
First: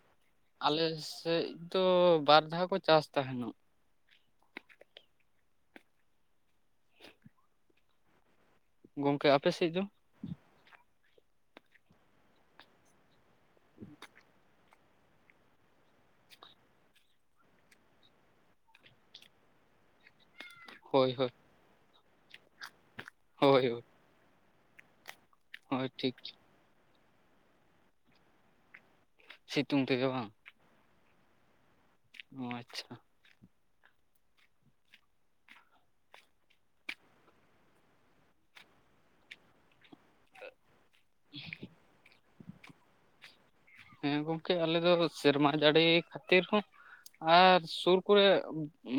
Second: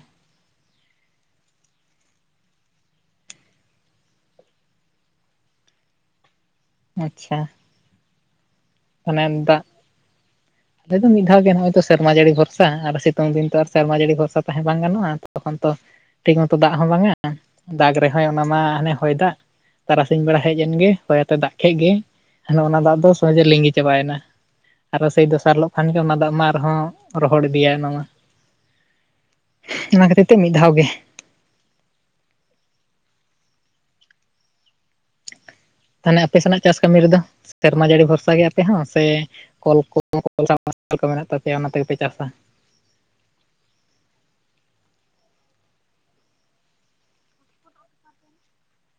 ᱟᱞᱮ ᱥᱮᱫ ᱫᱚ ᱵᱟᱨ ᱫᱷᱟᱣ ᱠᱚ ᱪᱟᱥ ᱛᱟᱦᱮᱸᱱᱚᱜ᱾ ᱟᱪᱪᱷᱟ᱾ ᱜᱚᱝᱠᱮ ᱢᱟᱱᱮ ᱟᱯᱮ ᱫᱟᱜ, ᱥᱮᱫ ᱫᱚ ᱟᱞᱮ ᱫᱚ ᱢᱤᱫ ᱫᱷᱟᱣ ᱜᱮ ᱱᱚᱜᱼᱚᱭ ᱛᱚ ᱥᱮᱨᱢᱟ ᱡᱟᱹᱲᱤ ᱵᱷᱚᱨᱥᱟ ᱟᱨ ᱥᱤ ᱛᱩᱝ ᱫᱤᱱ ᱛᱚ ᱟᱨ ᱥᱮᱨᱢᱟ ᱡᱟᱹᱲᱤ ᱵᱷᱚᱨᱥᱟ ᱛᱟᱦᱮᱸ ᱵᱟᱝ ᱜᱟᱱᱚᱜᱼᱟ, ᱛᱚᱠᱷᱚᱱ ᱛᱚ ᱴᱷᱤᱠ ᱢᱚᱛᱚ ᱫᱟᱜ ᱦᱚᱸ ᱵᱟᱝ ᱟ᱾ ᱫᱟᱜᱽ ᱨᱮᱦᱚᱸᱭ ᱚᱱᱟ ᱢᱟ ᱦᱟᱱᱮ ᱦᱚᱭ ᱫᱟᱜ, ᱛᱟᱨᱟᱥᱤᱧ ᱵᱮᱲᱟ ᱦᱮᱡ ᱮᱱᱜᱮ ᱦᱳᱭ ᱦᱚᱭ ᱦᱳᱭ ᱟᱛᱮ ᱫᱟᱜ ᱠᱷᱮᱡ ᱜᱮᱭ, ᱦᱟᱱᱮ ᱚᱱᱟ ᱫᱟᱜ ᱫᱚ ᱥᱚᱡᱮ ᱦᱳᱭ ᱞᱤᱸᱜᱤ ᱪᱟᱵᱟᱭᱮᱱᱟ᱾ ᱟᱨᱚ ᱥᱮᱭ ᱫᱚᱥᱟᱨ ᱦᱤᱞᱚᱜ ᱠᱷᱟᱱ ᱦᱳᱭ ᱜᱮ ᱴᱷᱤᱠ ᱚᱱᱟ ᱫᱟᱜ ᱢᱟ ᱨᱮᱦᱚᱸ ᱨᱚᱦᱚᱲ ᱤᱫᱤᱭᱟᱭ ᱚᱱᱟ ᱢᱟ᱾ ᱥᱤᱛᱩᱝ ᱚᱱᱟ ᱛᱮᱜᱮ ᱠᱷᱟᱹᱛᱤᱨ ᱵᱟᱝ ᱛᱮ ᱢᱤᱫ ᱫᱷᱟᱣ ᱜᱮ᱾ ᱚ ᱟᱪᱪᱷᱟ᱾ ᱛᱟᱦᱚᱱᱮ ᱟᱯᱮ ᱥᱮᱱᱟᱜ ᱪᱟᱥ ᱠᱟᱹᱢᱤ ᱨᱮᱫᱚ ᱥᱮᱨᱢᱟ ᱡᱟᱹᱲᱤ ᱵᱷᱚᱨᱥᱟ ᱜᱮ ᱟᱯᱮ ᱦᱚᱸ ᱥᱮ ᱠᱚᱞ ᱠᱚ ᱠᱚ [inaudible] ᱢᱮᱱᱟᱜ ᱛᱟᱯᱮᱭᱟ ᱚᱱᱟ ᱛᱮᱜᱮ ᱯᱮ ᱪᱟᱥᱟ᱾ ᱦᱮᱸ ᱜᱚᱝᱠᱮ ᱟᱞᱮ ᱫᱚ ᱥᱮᱨᱢᱟ ᱡᱟᱹᱲᱤ ᱠᱷᱟᱹᱛᱤᱨ ᱦᱚᱸ, ᱟᱨ ᱥᱩᱨ ᱠᱚᱨᱮ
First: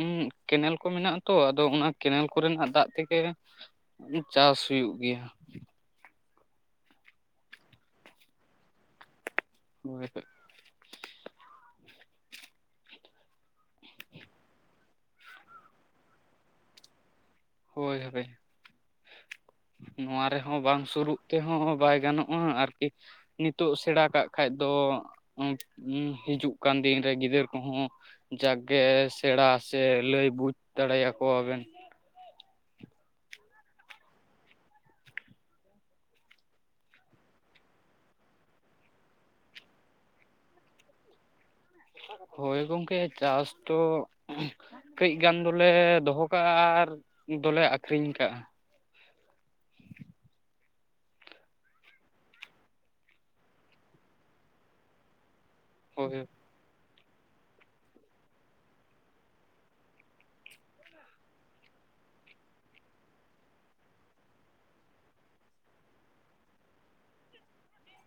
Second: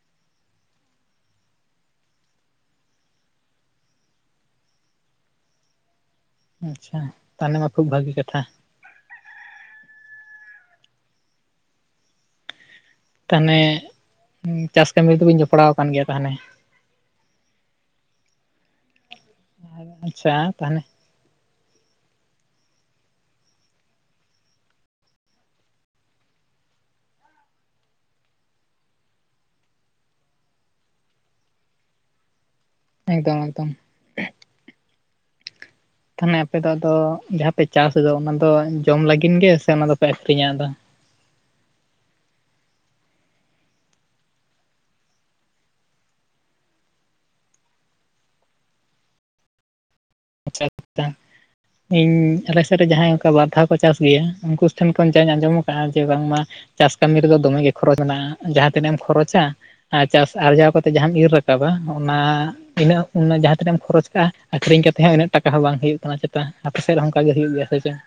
ᱩᱸ ᱠᱮᱱᱮᱞ ᱠᱚ ᱢᱮᱱᱟᱜ-ᱟ ᱛᱚ ᱟᱫᱚ ᱚᱱᱟ ᱠᱮᱱᱮᱞ ᱠᱚ ᱨᱮᱱᱟᱜ ᱫᱟᱜ ᱛᱮᱜᱮ, ᱪᱟᱥ ᱦᱩᱭᱩᱜ ᱜᱮᱭᱟ᱾ ᱟᱪᱪᱷᱟ, ᱛᱟᱦᱚᱱᱮ ᱢᱟ ᱠᱷᱩᱵ ᱵᱷᱟᱹᱜᱤ ᱠᱟᱛᱷᱟ᱾ [unintelligible] ᱛᱟᱦᱚᱱᱮ, ᱪᱟᱥ ᱠᱟᱹᱢᱤ ᱨᱮᱫᱚ ᱵᱤᱱ ᱡᱚᱯᱲᱟᱣ ᱟᱠᱟᱱ ᱜᱮᱭᱟ ᱛᱟᱦᱚᱱᱮ᱾ ᱦᱳᱭ ᱦᱚᱵᱮ, ᱱᱚᱣᱟ ᱟᱪᱪᱷᱟ ᱨᱮᱦᱚᱸ ᱛᱟᱦᱚᱞᱮ ᱵᱟᱝ ᱥᱩᱨᱩᱜ ᱛᱮᱦᱚᱸ ᱵᱟᱭ ᱜᱟᱱᱚᱜᱼᱟ ᱟᱨᱠᱤ, ᱱᱤᱛᱚᱜ ᱥᱮᱬᱟ ᱠᱟᱜ ᱠᱷᱟᱡ ᱫᱚ ᱦᱤᱡᱩᱜ ᱠᱟᱱ ᱫᱤᱱ ᱨᱮ ᱜᱤᱫᱟᱹᱨ ᱠᱚᱦᱚᱸ ᱡᱟᱜᱽ ᱜᱮ ᱥᱮᱬᱟ ᱥᱮ ᱞᱟᱹᱭ ᱵᱩᱡᱽ ᱫᱟᱲᱮᱭᱟ ᱠᱚᱣᱟ ᱵᱮᱱ᱾ ᱮᱠᱫᱚᱢ ᱮᱠᱫᱚᱢ᱾ ᱛᱟᱦᱚᱱᱮ ᱟᱯᱮ ᱫᱚ ᱟᱫᱚ ᱡᱟᱦᱟᱸ ᱯᱮ ᱪᱟᱥ ᱮᱫᱟ, ᱚᱱᱟ ᱫᱚ ᱡᱚᱢ ᱞᱟᱹᱜᱤᱫ ᱜᱮ ᱥᱮ ᱚᱱᱟ ᱫᱚᱯᱮ ᱟᱠᱷᱨᱤᱧᱟ ᱟᱫᱚ? ᱦᱳᱭ ᱜᱚᱝᱠᱮ ᱪᱟᱥ ᱫᱚ ᱠᱟᱹᱡ ᱜᱟᱱ ᱫᱚᱞᱮ ᱫᱚᱦᱚ ᱠᱟᱜᱼᱟ, ᱟᱨ ᱫᱚᱞᱮ ᱟᱠᱷᱨᱤᱧ ᱠᱟᱜᱼᱟ᱾ [inaudible] ᱤᱧ ᱟᱞᱮ ᱥᱮᱫ ᱨᱮ ᱡᱟᱦᱟᱸᱭ ᱚᱝᱠᱟ ᱵᱟᱨ ᱫᱷᱟᱣ ᱠᱚ ᱪᱟᱥ ᱜᱮᱭᱟ, ᱩᱝᱠᱩ ᱴᱷᱮᱱ ᱠᱷᱚᱱ ᱡᱟᱧ ᱟᱸᱡᱚᱢ ᱠᱟᱜ-ᱟ ᱡᱮ ᱦᱳᱭ ᱵᱟᱝᱢᱟ ᱪᱟᱥ ᱠᱟᱹᱢᱤ ᱨᱮᱫᱚ ᱫᱚᱢᱮ ᱜᱮ ᱠᱷᱚᱨᱚᱪ ᱢᱮᱱᱟᱜᱼᱟ᱾ ᱡᱟᱦᱟᱸ ᱛᱤᱱᱟᱹᱜ ᱮᱢ ᱠᱷᱚᱨᱚᱪᱟ ᱟᱨ ᱪᱟᱥ ᱟᱨᱡᱟᱣ ᱠᱟᱛᱮᱜ ᱡᱟᱦᱟᱸᱢ ᱤᱨ ᱨᱟᱠᱟᱵᱟ ᱚᱱᱟ ᱤᱱᱟᱹᱜ ᱩᱱ ᱡᱟᱦᱟᱸ ᱛᱤᱱᱟᱹᱜ ᱮᱢ ᱠᱷᱚᱨᱚᱪ ᱠᱟᱜᱼᱟ ᱟᱹᱠᱷᱨᱤᱧ ᱠᱟ ᱛᱮᱦᱚᱸ ᱤᱱᱟᱹᱜ ᱴᱟᱠᱟ ᱦᱚᱸ ᱵᱟᱝ ᱦᱩᱭᱩᱜ ᱠᱟᱱᱟ ᱪᱮᱛᱟ ᱟᱯᱮ ᱥᱮᱫ ᱨᱮ ᱦᱚᱸ ᱚᱱᱠᱟ ᱜᱮ ᱦᱩᱭᱩᱜ ᱜᱮᱭᱟ ᱥᱮ ᱪᱮᱫ?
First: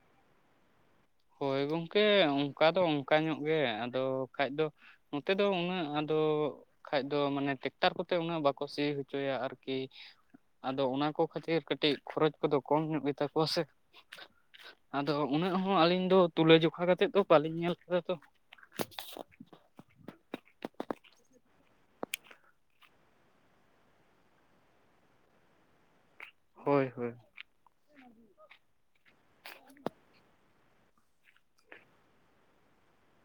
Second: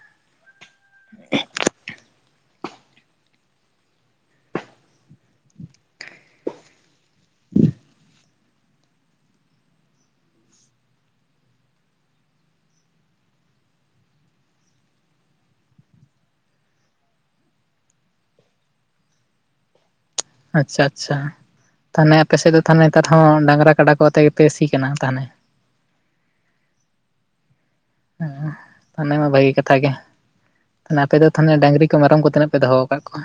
ᱦᱳᱭ, ᱜᱚᱝᱠᱮ ᱚᱱᱠᱟ ᱫᱚ ᱚᱱᱠᱟ ᱧᱚᱜ ᱜᱮ, ᱟᱫᱚ ᱠᱷᱟᱡ ᱫᱚ ᱱᱚᱛᱮ ᱫᱚ ᱩᱱᱟᱹᱜ ᱟᱫᱚ ᱠᱷᱟᱡ ᱫᱚ ᱢᱟᱱᱮ ᱴᱮᱠᱴᱟᱨ ᱠᱚᱛᱮ ᱩᱱᱟᱹᱜ ᱵᱟᱠᱚ ᱥᱤ ᱦᱚᱪᱚᱭᱟ ᱟᱨᱠᱤ᱾ ᱟᱫᱚ ᱚᱱᱟ ᱠᱚ ᱠᱷᱟᱹᱛᱤᱨ ᱠᱟᱹᱴᱤᱡ ᱠᱷᱚᱨᱚᱪ ᱠᱚᱫᱚ ᱠᱚᱢ ᱧᱚᱜ ᱜᱮᱛᱟ ᱠᱚᱣᱟ ᱥᱮ᱾ ᱟᱫᱚ ᱩᱱᱟᱹᱜ ᱦᱚᱸ ᱟᱹᱞᱤᱧ ᱟᱫᱚ ᱛᱩᱞᱟᱹ ᱡᱚᱠᱷᱟ ᱠᱟᱛᱮᱜ ᱛᱚ ᱵᱟᱹᱞᱤᱧ ᱧᱮᱞ ᱠᱮᱫᱟ ᱛᱚ ᱾ ᱟᱪᱪᱷᱟ ᱟᱪᱪᱷᱟ, ᱛᱟᱦᱚᱞᱮ ᱟᱯᱮ ᱥᱮᱫ ᱫᱚ ᱛᱟᱦᱚᱞᱮ ᱱᱮᱛᱟᱨ ᱦᱚᱸ ᱰᱟᱝᱨᱟ ᱠᱟᱰᱟ ᱠᱚ ᱟᱛᱮ ᱜᱮᱯᱮ ᱥᱤ ᱠᱟᱱᱟ ᱛᱟᱦᱚᱞᱮ ᱾ ᱦᱳᱭ ᱦᱳᱭ ᱾ ᱦᱚᱸ ᱛᱟᱦᱚᱞᱮ ᱢᱟ ᱵᱷᱟᱹᱜᱤ ᱠᱟᱛᱷᱟ ᱜᱮ ᱾ ᱟᱯᱮ ᱫᱚ ᱛᱟᱦᱚᱞᱮ ᱰᱟᱝᱨᱤ ᱠᱚ ᱢᱮᱨᱚᱢ ᱠᱚ ᱛᱤᱱᱟᱹᱜ ᱯᱮ ᱫᱚᱦᱚ ᱟᱠᱟᱫ ᱠᱚᱣᱟ?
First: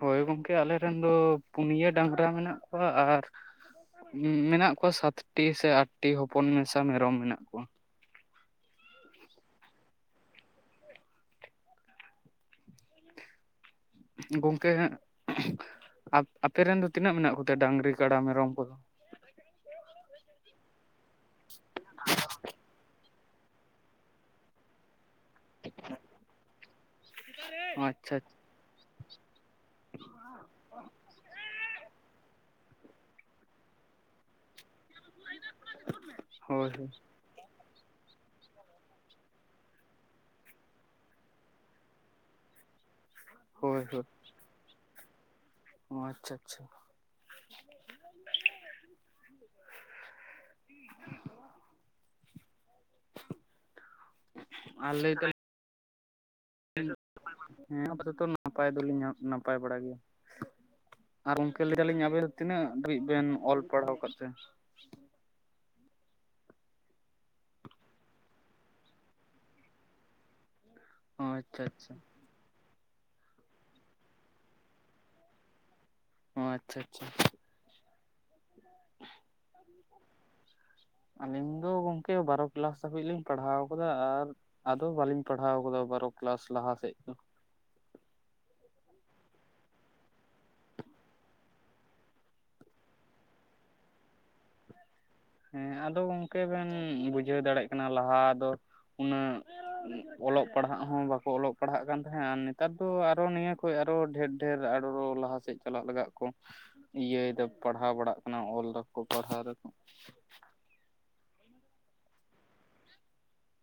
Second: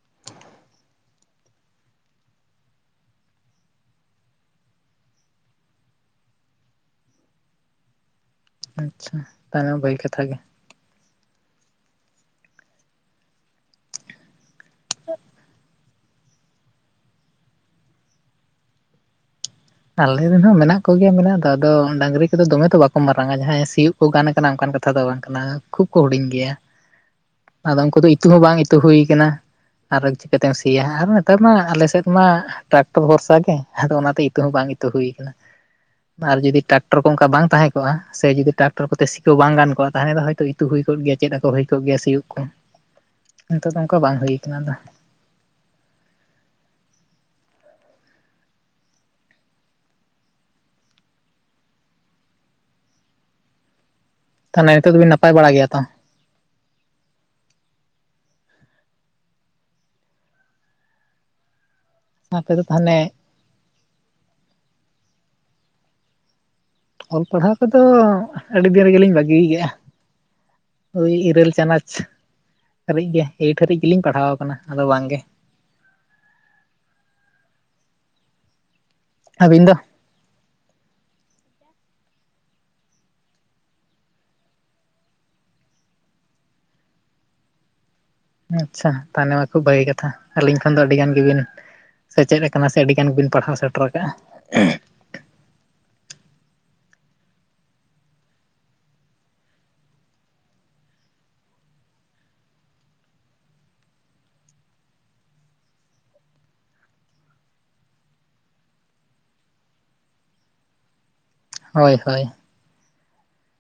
ᱦᱳᱭ ᱜᱚᱢᱠᱮ ᱟᱞᱮ ᱨᱮᱱ ᱫᱚ ᱯᱩᱱᱭᱟᱹ ᱰᱟᱝᱨᱟ ᱢᱮᱱᱟᱜ ᱠᱚᱣᱟ ᱟᱨ ᱢᱮᱱᱟᱜ ᱠᱚᱣᱟ ᱥᱟᱛᱴᱤ ᱥᱮ ᱟᱴᱴᱤ ᱦᱚᱯᱚᱱ ᱢᱮᱥᱟ ᱢᱮᱨᱚᱢ ᱢᱮᱱᱟᱜ ᱠᱚᱣᱟ ᱾ ᱟᱪᱪᱷᱟ ᱛᱟᱦᱮ ᱵᱟᱹᱭ ᱠᱟᱛᱷᱟᱜ ᱜᱮ ᱾ ᱜᱚᱝᱠᱮ ᱟᱯᱮ ᱨᱮᱱ ᱫᱚ ᱛᱤᱱᱟᱹᱜ ᱢᱮᱱᱟᱜ ᱠᱚᱛᱮ ᱰᱟᱝᱨᱤ ᱠᱟᱰᱟ ᱢᱮᱨᱚᱢ ᱠᱚᱫᱚ? ᱟᱞᱮ ᱨᱮᱱ ᱦᱚᱸ ᱢᱮᱱᱟᱜ ᱠᱚᱜᱮᱭᱟ ᱢᱮᱱᱟᱜ ᱫᱚ ᱟᱫᱚ ᱰᱟᱹᱝᱨᱤ ᱠᱚᱫᱚ ᱫᱚᱢᱮ ᱫᱚ ᱵᱟᱠᱚ ᱢᱟᱨᱟᱝᱟ ᱡᱟᱦᱟᱸᱭ ᱥᱤᱭᱳᱜ ᱠᱚ ᱜᱟᱱ ᱟᱠᱟᱱᱟ ᱚᱱᱠᱟᱱ ᱠᱟᱛᱷᱟ ᱫᱚ ᱵᱟᱝ ᱠᱟᱱᱟ, ᱠᱷᱩᱵ ᱠᱚ ᱦᱩᱰᱤᱧ ᱜᱮᱭᱟ, ᱟᱫᱚ ᱩᱱᱠᱩ ᱫᱚ ᱟᱪᱪᱷᱟ ᱤᱛᱩ ᱦᱚᱸ ᱵᱟᱝ ᱤᱛᱩ ᱦᱩᱭ ᱟᱠᱟᱱᱟ ᱾ ᱟᱨ ᱪᱤᱠᱟᱹᱛᱮᱢ ᱥᱤᱭᱟ ᱟᱨ ᱱᱮᱛᱟᱨ ᱢᱟ ᱟᱞᱮᱥᱮᱫ ᱢᱟ ᱴᱨᱟᱠᱴᱚᱨ ᱵᱷᱚᱨᱥᱟ ᱜᱮ ᱟᱫᱚ ᱚᱱᱟᱛᱮ, [inaudible] ᱵᱟᱝ ᱤᱛᱟᱹ ᱦᱩᱭᱟ ᱟᱠᱟᱱᱟ ᱟᱨ ᱡᱩᱫᱤ ᱦᱳᱭ ᱴᱨᱟᱠᱴᱚᱨ [inaudible] ᱚᱱᱠᱟ ᱵᱟᱝ ᱛᱟᱦᱮᱸ ᱠᱚᱜᱼᱟ ᱥᱮ ᱡᱩᱫᱤ ᱴᱨᱟᱠᱴᱚᱨ ᱠᱚᱛᱮ ᱥᱤ ᱠᱚᱣᱟ ᱵᱟᱝ ᱜᱟᱱ ᱠᱚᱼᱟ ᱛᱟᱦᱚᱞ ᱫᱚ ᱦᱚᱳᱭᱛᱚ ᱤᱛᱩ ᱦᱩᱭ ᱠᱚᱜ ᱜᱮᱭᱟ ᱪᱮᱫ ᱟᱠᱚ ᱦᱩᱭ ᱠᱚᱜ ᱜᱮᱭᱟ ᱥᱤᱭᱳᱜ ᱱᱤᱛᱚᱜ ᱫᱚ ᱚᱱᱠᱟ ᱵᱟᱝ ᱦᱩᱭᱩ ᱠᱟᱱᱟ ᱟᱫᱚ ᱾ ᱚ ᱟᱪᱪᱷᱟ ᱟᱪᱪᱷᱟ ᱾ ᱛᱟᱦᱚᱞᱮ ᱱᱤᱛᱚᱜ ᱟᱨ ᱫᱚᱵᱤᱱ ᱞᱟᱹᱭ ᱱᱟᱯᱟᱭ ᱫᱟᱞᱤᱧ ᱵᱟᱲᱟ ᱜᱮᱭᱟ ᱛᱚ? ᱦᱮᱸ ᱟᱯᱟᱛᱟᱛᱚ ᱱᱟᱯᱟᱭ ᱫᱚᱞᱤᱧ ᱱᱟᱯᱟᱭ ᱵᱟᱲᱟ ᱜᱮᱭᱟ ᱾ ᱟᱨ ᱜᱚᱢᱠᱮ ᱞᱟᱹᱭ ᱫᱟᱞᱤᱧ ᱟᱵᱮᱱ ᱟᱯᱮ ᱛᱤᱱᱟᱹᱜ ᱫᱚ ᱫᱷᱟᱹᱨᱤᱡ ᱛᱟᱦᱚᱞᱮ ᱵᱮᱱ ᱚᱞ ᱯᱟᱲᱦᱟᱣ ᱠᱟᱫ ᱛᱮ? ᱚᱞ ᱯᱟᱲᱦᱟᱣ ᱠᱚᱫᱚ ᱟᱹᱰᱤ ᱫᱤᱱ ᱨᱮᱜᱮ ᱞᱤᱧ ᱵᱟᱹᱜᱤᱭ ᱠᱮᱫᱼᱟ ᱾ ᱳᱭ ᱚ ᱤᱨᱟᱹᱞ ᱟᱪᱪᱷᱟ ᱪᱟᱱᱟᱪ ᱟᱪᱪᱷᱟ ᱦᱟᱹᱨᱤᱡ ᱜᱮ ᱮᱭᱤᱴ ᱦᱟᱹᱨᱤᱡ ᱜᱮᱞᱤᱧ ᱯᱟᱲᱦᱟᱣ ᱟᱠᱟᱱᱟ ᱟᱫᱚ ᱵᱟᱝ ᱜᱮ ᱾ ᱚ ᱟᱪᱪᱷᱟ ᱟᱪᱪᱷᱟ ᱾ [inaudible] ᱟᱹᱵᱤᱱ ᱫᱚ? ᱟᱞᱤᱧ ᱫᱚ ᱜᱚᱝᱠᱮ ᱵᱟᱨᱚ ᱠᱮᱞᱟᱥ ᱫᱷᱟᱹᱵᱤᱡ ᱞᱤᱧ ᱯᱟᱲᱦᱟᱣ ᱟᱠᱟᱫᱟ ᱟᱨ ᱟᱫᱚ ᱵᱟᱟᱹᱞᱤᱧ ᱯᱟᱲᱦᱟᱣ ᱟᱠᱟᱫᱟ ᱵᱟᱨᱚ ᱠᱮᱞᱟᱥ ᱞᱟᱦᱟᱥᱮᱫ ᱫᱚ ᱾ ᱟᱪᱪᱷᱟ ᱛᱟᱦᱚᱞᱮ ᱢᱟ ᱠᱷᱩᱵ ᱵᱷᱟᱹᱜᱤ ᱠᱟᱛᱷᱟ, ᱟᱹᱞᱤᱧ ᱠᱷᱚᱱ ᱫᱚ ᱟᱹᱰᱤᱜᱟᱱ ᱜᱮᱵᱤᱱ, ᱥᱮᱪᱮᱫ ᱟᱠᱟᱱᱟ ᱥᱮ ᱟᱹᱰᱤᱜᱟᱱ ᱵᱤᱱ ᱯᱟᱲᱦᱟᱣ ᱥᱮᱴᱮᱨ ᱠᱟᱜᱼᱟ ᱾ ᱦᱮᱸ ᱟᱫᱚ ᱜᱚᱝᱠᱮ ᱵᱮᱱ ᱵᱩᱡᱷᱟᱹᱣ ᱫᱟᱲᱮᱭᱟᱜ ᱠᱟᱱᱟ ᱞᱟᱦᱟ ᱫᱚ ᱩᱱᱟᱹᱜ ᱚᱞᱚᱜ ᱯᱟᱲᱦᱟᱜ ᱦᱚᱸ ᱵᱟᱠᱚ ᱚᱞᱚᱜ ᱯᱟᱲᱦᱟᱜ ᱠᱟᱱ ᱛᱟᱦᱮᱸᱫ ᱟᱨ ᱱᱮᱛᱟᱨ ᱫᱚ ᱟᱨᱚ ᱱᱤᱭᱟᱹ ᱦᱚᱭ ᱟᱨᱚ ᱰᱷᱮᱨ ᱰᱷᱮᱨ ᱟᱨᱚ ᱞᱟᱦᱟ ᱥᱮᱫ ᱪᱟᱞᱟᱜ ᱞᱟᱜᱟᱜ ᱠᱚ ᱤᱭᱟᱹᱭ ᱮᱫᱟ ᱯᱟᱲᱦᱟᱣ ᱵᱟᱲᱟᱜ ᱠᱟᱱᱟ ᱚᱞ ᱫᱟᱠᱚ ᱯᱟᱲᱦᱟᱣ ᱫᱟᱠᱚ ᱾ ᱦᱳᱭ ᱦᱳᱭ ᱾